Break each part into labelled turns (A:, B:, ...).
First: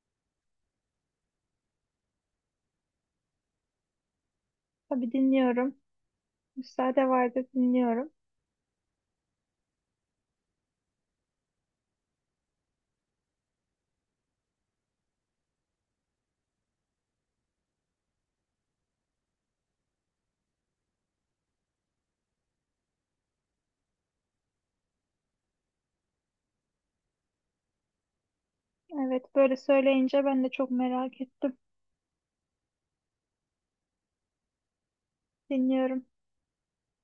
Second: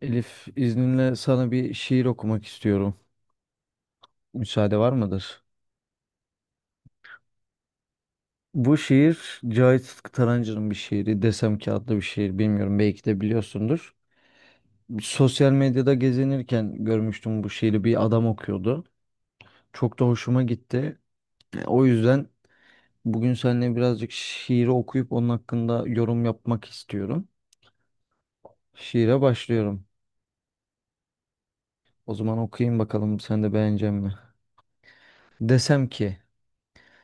A: Elif, izninle sana bir şiir okumak istiyorum. Müsaade var
B: Tabii
A: mıdır?
B: dinliyorum. Müsaade vardı dinliyorum.
A: Bu şiir Cahit Sıtkı Tarancı'nın bir şiiri. Desem ki adlı bir şiir. Bilmiyorum belki de biliyorsundur. Sosyal medyada gezinirken görmüştüm bu şiiri. Bir adam okuyordu. Çok da hoşuma gitti. O yüzden bugün seninle birazcık şiiri okuyup onun hakkında yorum yapmak istiyorum. Şiire
B: Evet böyle
A: başlıyorum.
B: söyleyince ben de çok merak ettim.
A: O zaman okuyayım bakalım sen de beğenecek mi? Desem
B: Dinliyorum.
A: ki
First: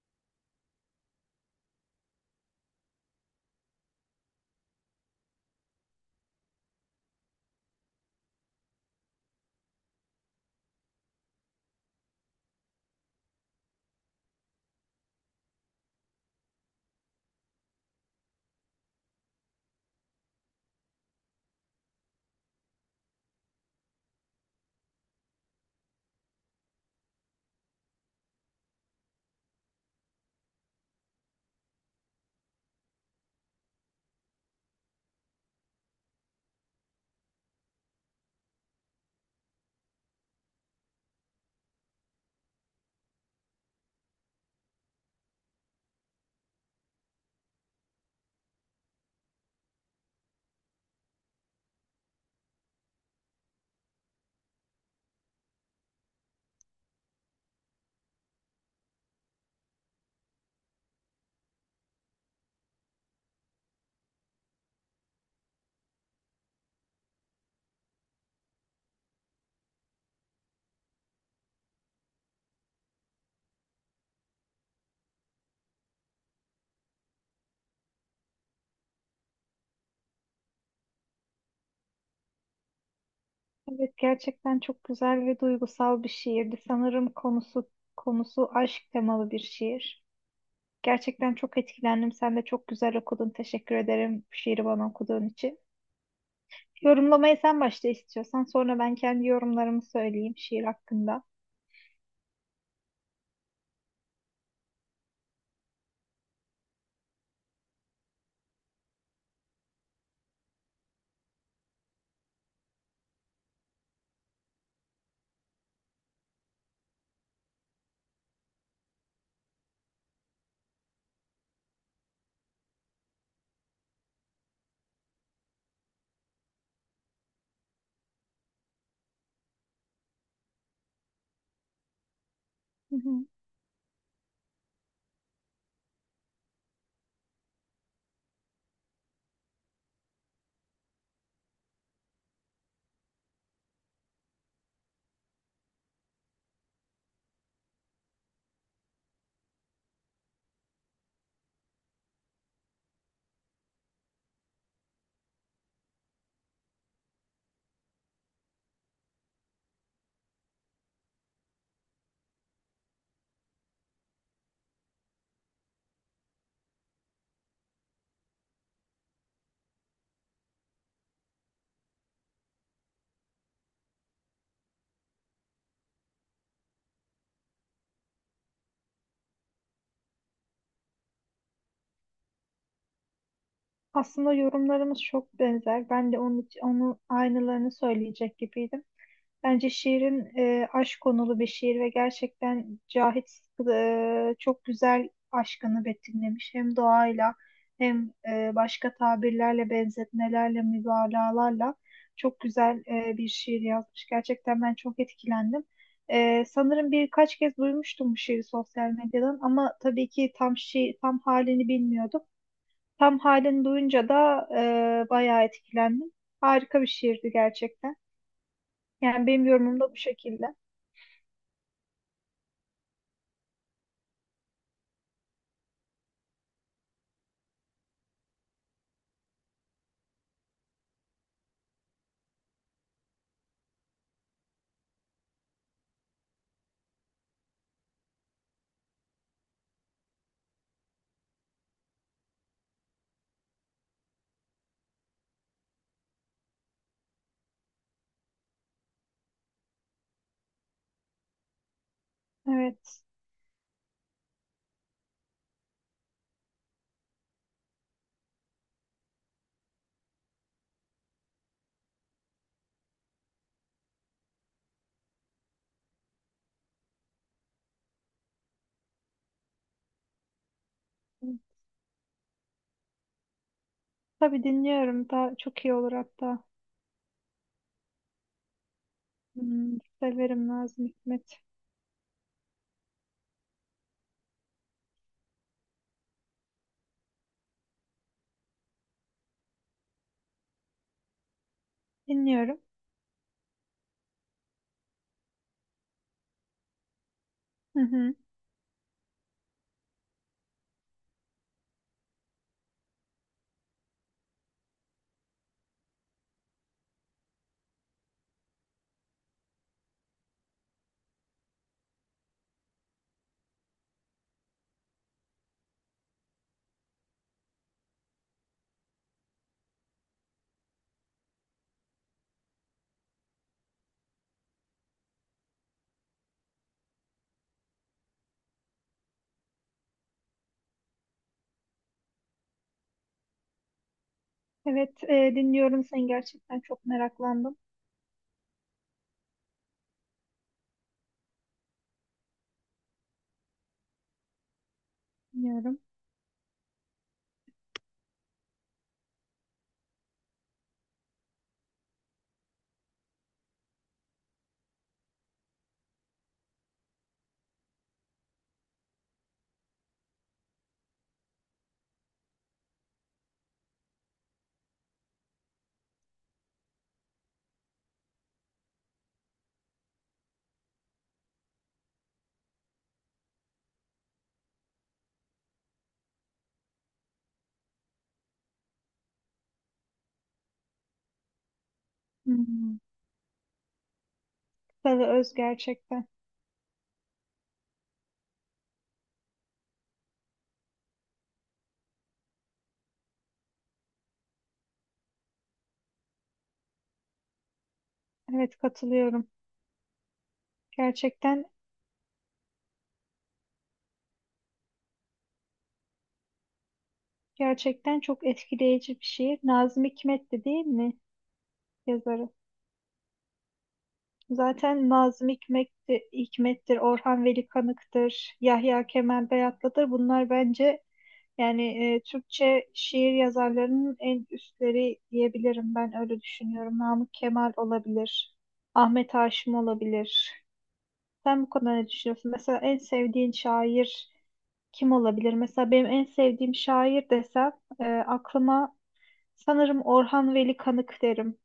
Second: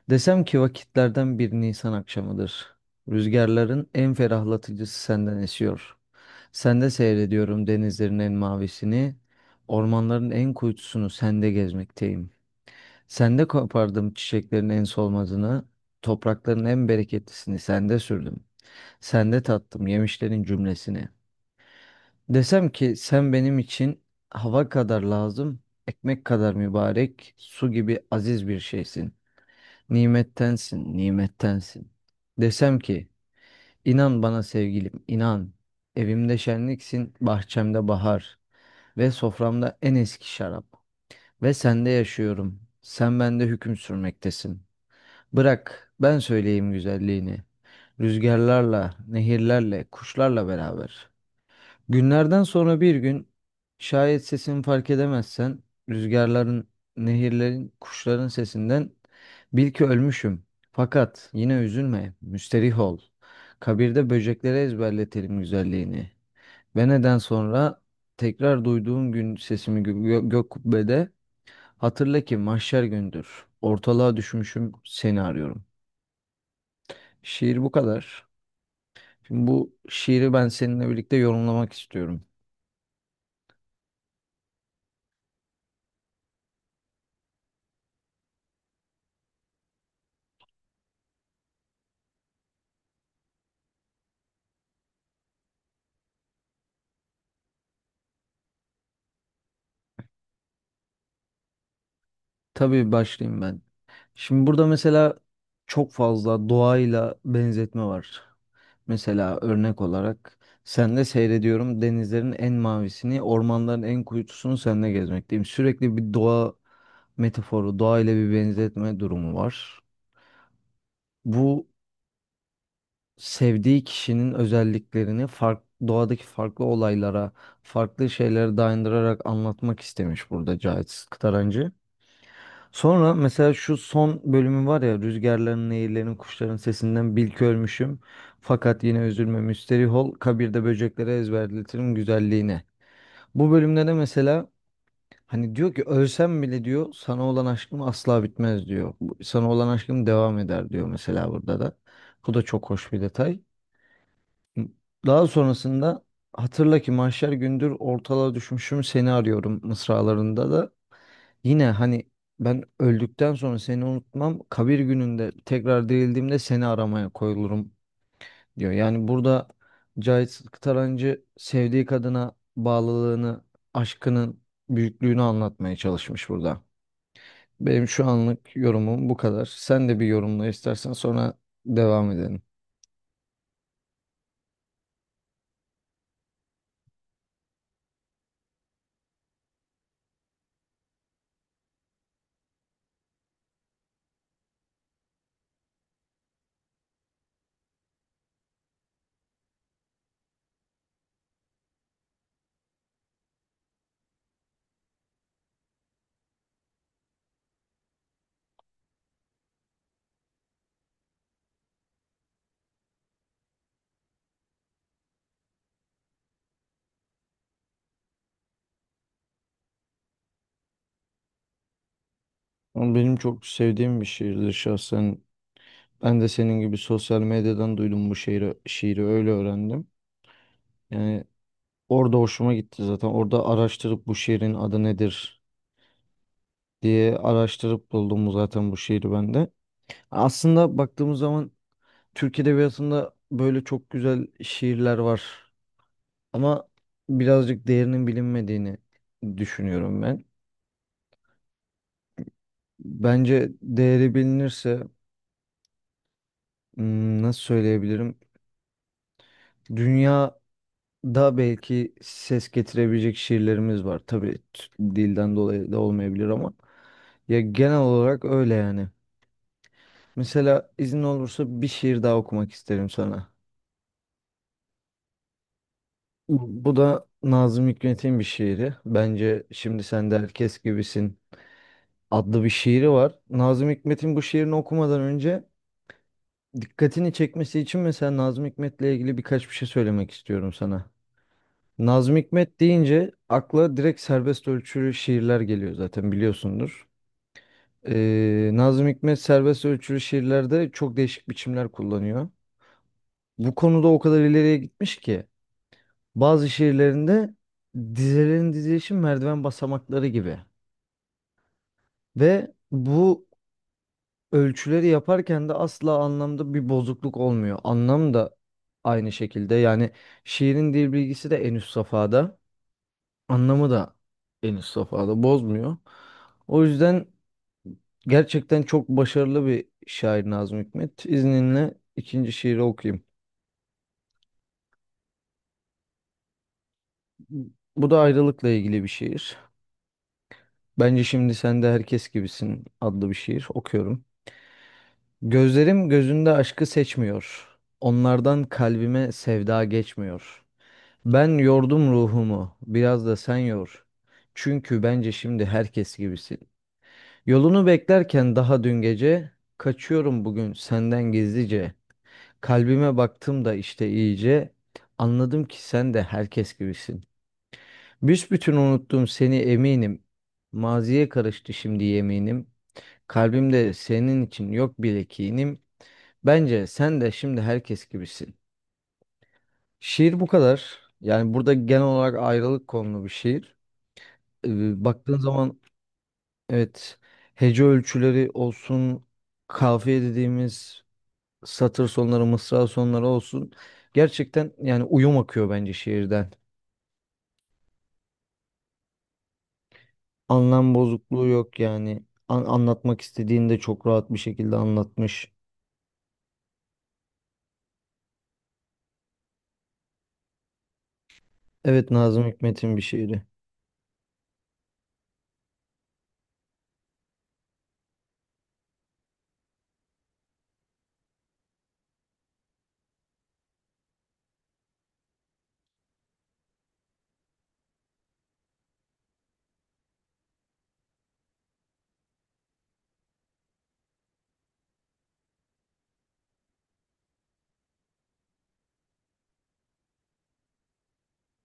A: Desem ki vakitlerden bir Nisan akşamıdır. Rüzgarların en ferahlatıcısı senden esiyor. Sende seyrediyorum denizlerin en mavisini, ormanların en kuytusunu sende gezmekteyim. Sende kopardım çiçeklerin en solmazını, toprakların en bereketlisini sende sürdüm. Sende tattım yemişlerin cümlesini. Desem ki sen benim için hava kadar lazım, ekmek kadar mübarek, su gibi aziz bir şeysin. Nimettensin, nimettensin. Desem ki, inan bana sevgilim, inan. Evimde şenliksin, bahçemde bahar. Ve soframda en eski şarap. Ve sende yaşıyorum, sen bende hüküm sürmektesin. Bırak, ben söyleyeyim güzelliğini. Rüzgarlarla, nehirlerle, kuşlarla beraber. Günlerden sonra bir gün şayet sesini fark edemezsen rüzgarların, nehirlerin, kuşların sesinden bil ki ölmüşüm. Fakat yine üzülme, müsterih ol. Kabirde böceklere ezberletelim güzelliğini. Ve neden sonra tekrar duyduğun gün sesimi gök kubbede hatırla ki mahşer gündür. Ortalığa düşmüşüm, seni arıyorum. Şiir bu kadar. Şimdi bu şiiri ben seninle birlikte yorumlamak istiyorum.
B: Evet gerçekten çok güzel ve duygusal bir şiirdi. Sanırım konusu aşk temalı bir şiir. Gerçekten çok etkilendim. Sen de çok güzel okudun. Teşekkür ederim bu şiiri bana okuduğun için. Yorumlamayı sen başta istiyorsan sonra ben kendi yorumlarımı söyleyeyim şiir hakkında.
A: Tabii başlayayım ben. Şimdi burada mesela çok fazla doğayla benzetme var. Mesela örnek olarak sen de seyrediyorum denizlerin en mavisini, ormanların en kuytusunu seninle gezmekteyim. Sürekli bir doğa metaforu, doğayla bir benzetme durumu var. Bu sevdiği kişinin özelliklerini fark, doğadaki farklı olaylara, farklı şeylere dayandırarak anlatmak istemiş burada Cahit Kıtarancı.
B: Hı
A: Sonra
B: hı.
A: mesela şu son bölümü var ya rüzgarların, nehirlerin, kuşların sesinden bil ki ölmüşüm. Fakat yine üzülme müsterih ol kabirde böceklere ezberletirim güzelliğini. Bu bölümde de mesela hani diyor ki ölsem bile diyor sana olan aşkım asla bitmez diyor. Sana olan aşkım devam eder diyor mesela burada da. Bu da çok hoş bir detay. Daha sonrasında hatırla ki mahşer gündür ortalığa düşmüşüm seni arıyorum mısralarında da yine hani ben öldükten sonra seni unutmam kabir gününde tekrar dirildiğimde seni aramaya koyulurum diyor. Yani burada Cahit Tarancı sevdiği kadına bağlılığını aşkının büyüklüğünü anlatmaya çalışmış burada. Benim şu anlık yorumum bu kadar. Sen de bir yorumla istersen sonra devam edelim.
B: Aslında yorumlarımız çok benzer. Ben de onun aynılarını söyleyecek gibiydim. Bence şiirin aşk konulu bir şiir ve gerçekten Cahit çok güzel aşkını betimlemiş. Hem doğayla hem başka tabirlerle, benzetmelerle, mübalağalarla çok güzel bir şiir yazmış. Gerçekten ben çok etkilendim. Sanırım birkaç kez duymuştum bu şiiri sosyal medyadan ama tabii ki tam halini bilmiyordum. Tam halini duyunca da bayağı etkilendim. Harika bir şiirdi gerçekten. Yani benim yorumum da bu şekilde.
A: Ama benim çok sevdiğim bir şiirdir şahsen. Ben de senin gibi sosyal medyadan duydum bu şiiri, şiiri öyle öğrendim. Yani orada hoşuma gitti zaten. Orada araştırıp bu şiirin adı nedir diye araştırıp buldum zaten bu şiiri ben de. Aslında baktığımız zaman Türk edebiyatında böyle çok güzel şiirler var. Ama birazcık değerinin bilinmediğini düşünüyorum ben.
B: Evet.
A: Bence değeri bilinirse nasıl söyleyebilirim? Dünya Daha belki ses getirebilecek şiirlerimiz var. Tabii dilden dolayı da olmayabilir ama ya genel olarak öyle yani. Mesela izin olursa bir şiir daha okumak isterim sana.
B: Tabii dinliyorum. Daha çok iyi olur hatta.
A: Bu da Nazım Hikmet'in bir şiiri. Bence
B: Hmm,
A: şimdi sen de
B: severim
A: herkes
B: Nazım
A: gibisin
B: Hikmet.
A: adlı bir şiiri var. Nazım Hikmet'in bu şiirini okumadan önce dikkatini çekmesi için mesela Nazım Hikmet'le ilgili birkaç bir şey söylemek istiyorum sana. Nazım
B: Dinliyorum.
A: Hikmet deyince akla direkt serbest ölçülü şiirler geliyor zaten biliyorsundur.
B: Hı hı.
A: Nazım Hikmet serbest ölçülü şiirlerde çok değişik biçimler kullanıyor. Bu konuda o kadar ileriye gitmiş ki bazı şiirlerinde dizelerin dizilişi merdiven basamakları gibi. Ve bu ölçüleri yaparken de asla anlamda bir bozukluk olmuyor. Anlam da aynı şekilde yani şiirin dil bilgisi de en üst safhada, anlamı da en üst safhada bozmuyor. O yüzden gerçekten çok başarılı bir şair Nazım Hikmet. İzninle ikinci şiiri okuyayım.
B: Evet, dinliyorum seni, gerçekten çok meraklandım.
A: Bu da ayrılıkla ilgili bir şiir. Bence şimdi sen de herkes gibisin adlı bir şiir okuyorum.
B: Dinliyorum.
A: Gözlerim gözünde aşkı seçmiyor. Onlardan kalbime sevda geçmiyor. Ben yordum ruhumu, biraz da sen yor. Çünkü bence şimdi herkes gibisin. Yolunu beklerken daha dün gece, kaçıyorum bugün senden gizlice. Kalbime baktım da işte iyice, anladım ki sen de herkes gibisin. Büsbütün unuttum seni eminim, maziye karıştı şimdi yeminim. Kalbimde senin için yok bile kinim, bence sen de şimdi herkes gibisin. Şiir bu kadar. Yani burada genel olarak ayrılık
B: Hmm.
A: konulu bir şiir.
B: Salı
A: Baktığın
B: Öz
A: zaman
B: gerçekten.
A: evet hece ölçüleri olsun, kafiye dediğimiz satır sonları, mısra sonları olsun. Gerçekten yani uyum akıyor bence şiirden.
B: Evet katılıyorum.
A: Anlam bozukluğu
B: Gerçekten
A: yok yani. Anlatmak istediğini de çok rahat bir şekilde anlatmış.
B: gerçekten çok etkileyici bir şiir. Nazım Hikmet'ti değil mi
A: Evet Nazım
B: yazarı?
A: Hikmet'in bir şiiri.
B: Zaten Nazım Hikmet'ti, Hikmet'tir, Orhan Veli Kanık'tır, Yahya Kemal Beyatlı'dır. Bunlar bence yani Türkçe şiir yazarlarının en üstleri diyebilirim. Ben öyle düşünüyorum. Namık Kemal olabilir, Ahmet Haşim olabilir. Sen bu konuda ne düşünüyorsun? Mesela en sevdiğin şair kim olabilir? Mesela benim en sevdiğim şair desem aklıma sanırım Orhan Veli Kanık derim.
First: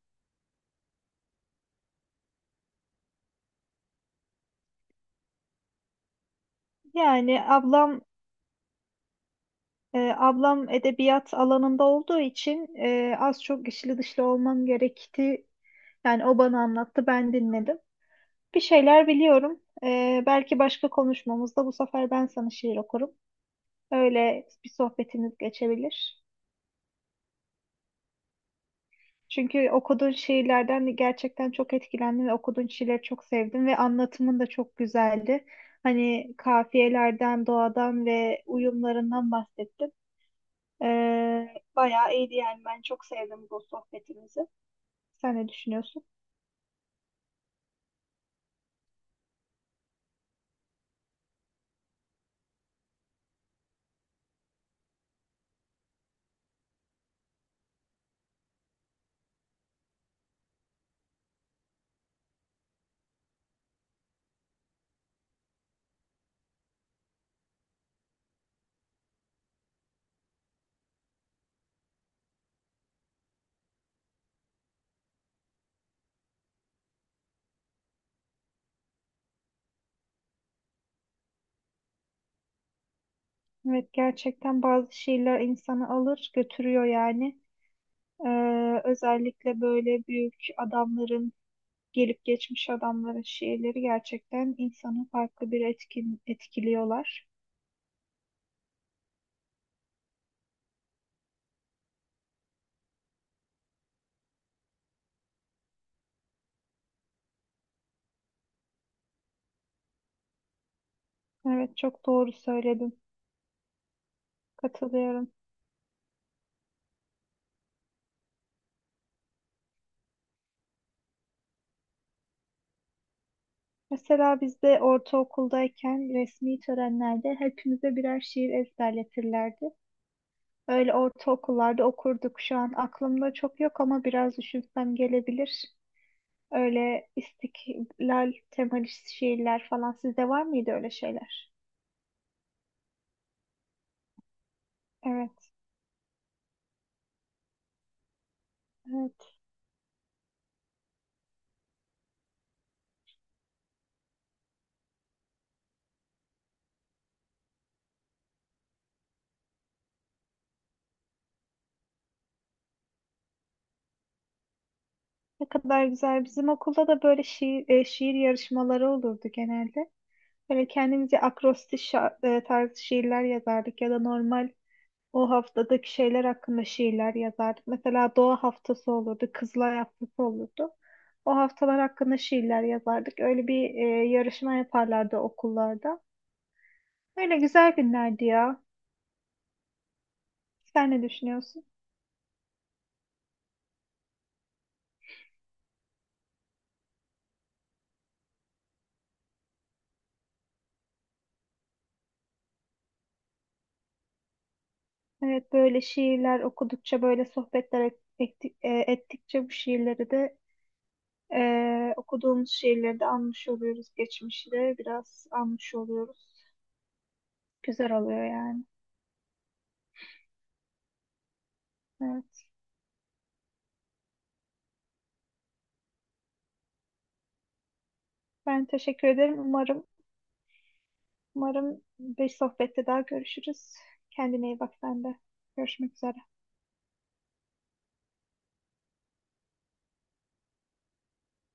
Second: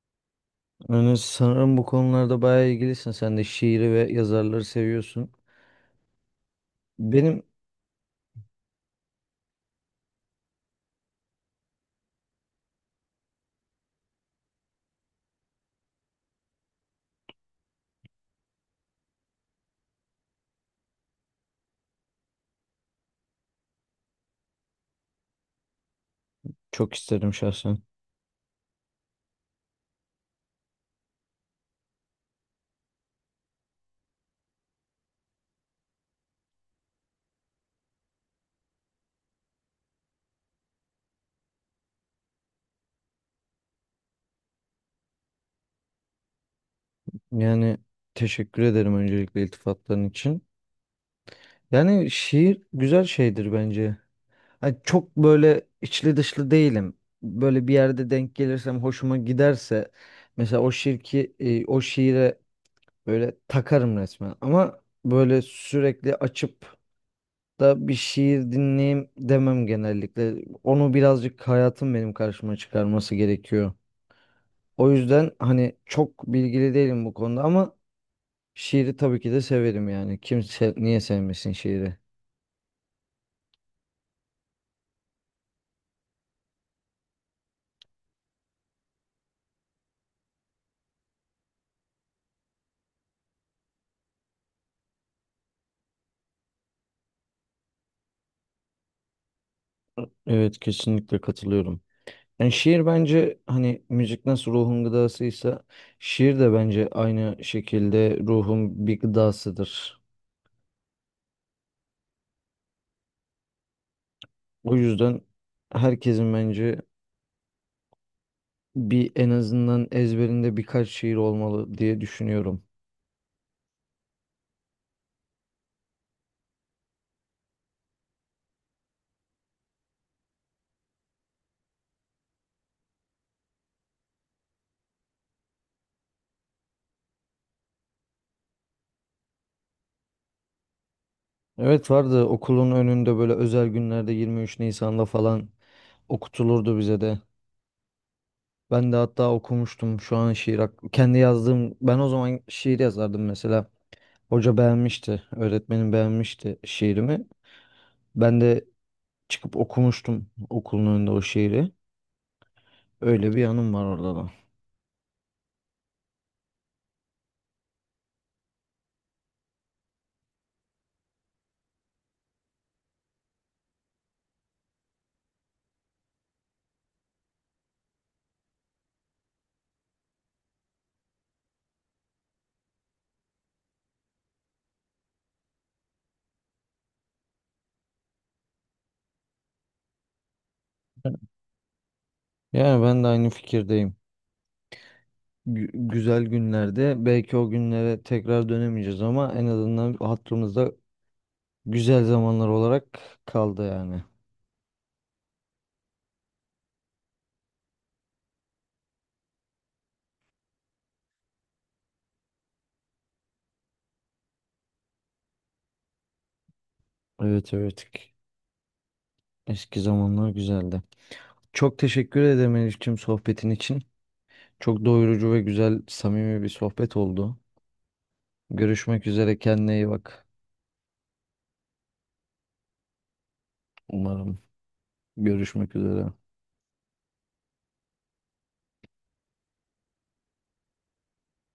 A: Yani sanırım bu konularda bayağı ilgilisin. Sen de şiiri ve yazarları seviyorsun. Benim
B: Yani ablam Ablam edebiyat alanında olduğu için az çok içli dışlı olmam gerekti. Yani o bana anlattı, ben dinledim. Bir şeyler biliyorum. Belki başka konuşmamızda bu sefer ben sana şiir okurum. Öyle bir sohbetimiz geçebilir.
A: Çok isterim şahsen.
B: Çünkü okuduğun şiirlerden gerçekten çok etkilendim ve okuduğun şiirleri çok sevdim ve anlatımın da çok güzeldi. Hani kafiyelerden, doğadan ve uyumlarından bahsettin. Bayağı iyiydi yani. Ben çok sevdim bu sohbetimizi. Sen ne düşünüyorsun?
A: Yani teşekkür ederim öncelikle iltifatların için. Yani şiir güzel şeydir bence. Hani çok böyle içli dışlı değilim. Böyle bir yerde denk gelirsem hoşuma giderse mesela o şiire böyle takarım resmen. Ama böyle sürekli açıp da bir şiir dinleyeyim demem genellikle. Onu birazcık hayatım benim karşıma çıkarması gerekiyor. O yüzden hani çok bilgili değilim bu konuda ama şiiri tabii ki de severim yani. Kimse niye sevmesin şiiri?
B: Evet gerçekten bazı şiirler insanı alır götürüyor yani. Özellikle böyle büyük adamların, gelip geçmiş adamların şiirleri gerçekten insanı farklı bir etkiliyorlar.
A: Evet kesinlikle katılıyorum. Yani şiir bence hani müzik nasıl ruhun gıdasıysa şiir de bence aynı şekilde ruhun bir gıdasıdır.
B: Evet çok doğru söyledin.
A: O yüzden
B: Katılıyorum.
A: herkesin bence bir en azından ezberinde birkaç şiir olmalı diye düşünüyorum.
B: Mesela biz de ortaokuldayken resmi törenlerde hepimize birer şiir ezberletirlerdi. Öyle ortaokullarda okurduk. Şu an aklımda çok yok ama biraz düşünsem gelebilir. Öyle istiklal temalı şiirler falan. Sizde var mıydı öyle şeyler?
A: Evet vardı okulun önünde böyle özel günlerde 23 Nisan'da falan
B: Evet,
A: okutulurdu bize de. Ben de hatta
B: evet.
A: okumuştum şu an şiir kendi yazdığım ben o zaman şiir yazardım mesela. Hoca beğenmişti, öğretmenim beğenmişti şiirimi. Ben de çıkıp okumuştum okulun önünde o şiiri. Öyle bir yanım var orada da.
B: Ne kadar güzel. Bizim okulda da böyle şiir yarışmaları olurdu genelde. Böyle kendimize akrostiş tarzı şiirler yazardık ya da normal o haftadaki şeyler hakkında şiirler yazardık. Mesela doğa haftası olurdu, kızlar haftası olurdu. O haftalar hakkında şiirler yazardık. Öyle bir yarışma yaparlardı okullarda. Öyle güzel günlerdi ya. Sen ne düşünüyorsun?
A: Yani ben de aynı fikirdeyim. Güzel günlerde belki o günlere tekrar dönemeyeceğiz ama en azından hatırımızda güzel zamanlar olarak kaldı yani.
B: Evet böyle şiirler okudukça, böyle sohbetler et- etti- e, ettikçe bu şiirleri de, okuduğumuz şiirleri de anmış oluyoruz. Geçmişi de biraz anmış oluyoruz.
A: Evet, evet.
B: Güzel oluyor yani.
A: Eski zamanlar güzeldi. Çok teşekkür
B: Evet.
A: ederim Elifçim sohbetin için. Çok doyurucu ve güzel, samimi bir sohbet oldu.
B: Ben
A: Görüşmek
B: teşekkür
A: üzere.
B: ederim.
A: Kendine iyi bak.
B: Umarım bir sohbette daha görüşürüz.
A: Umarım
B: Kendine iyi bak sen de.
A: görüşmek
B: Görüşmek
A: üzere.
B: üzere.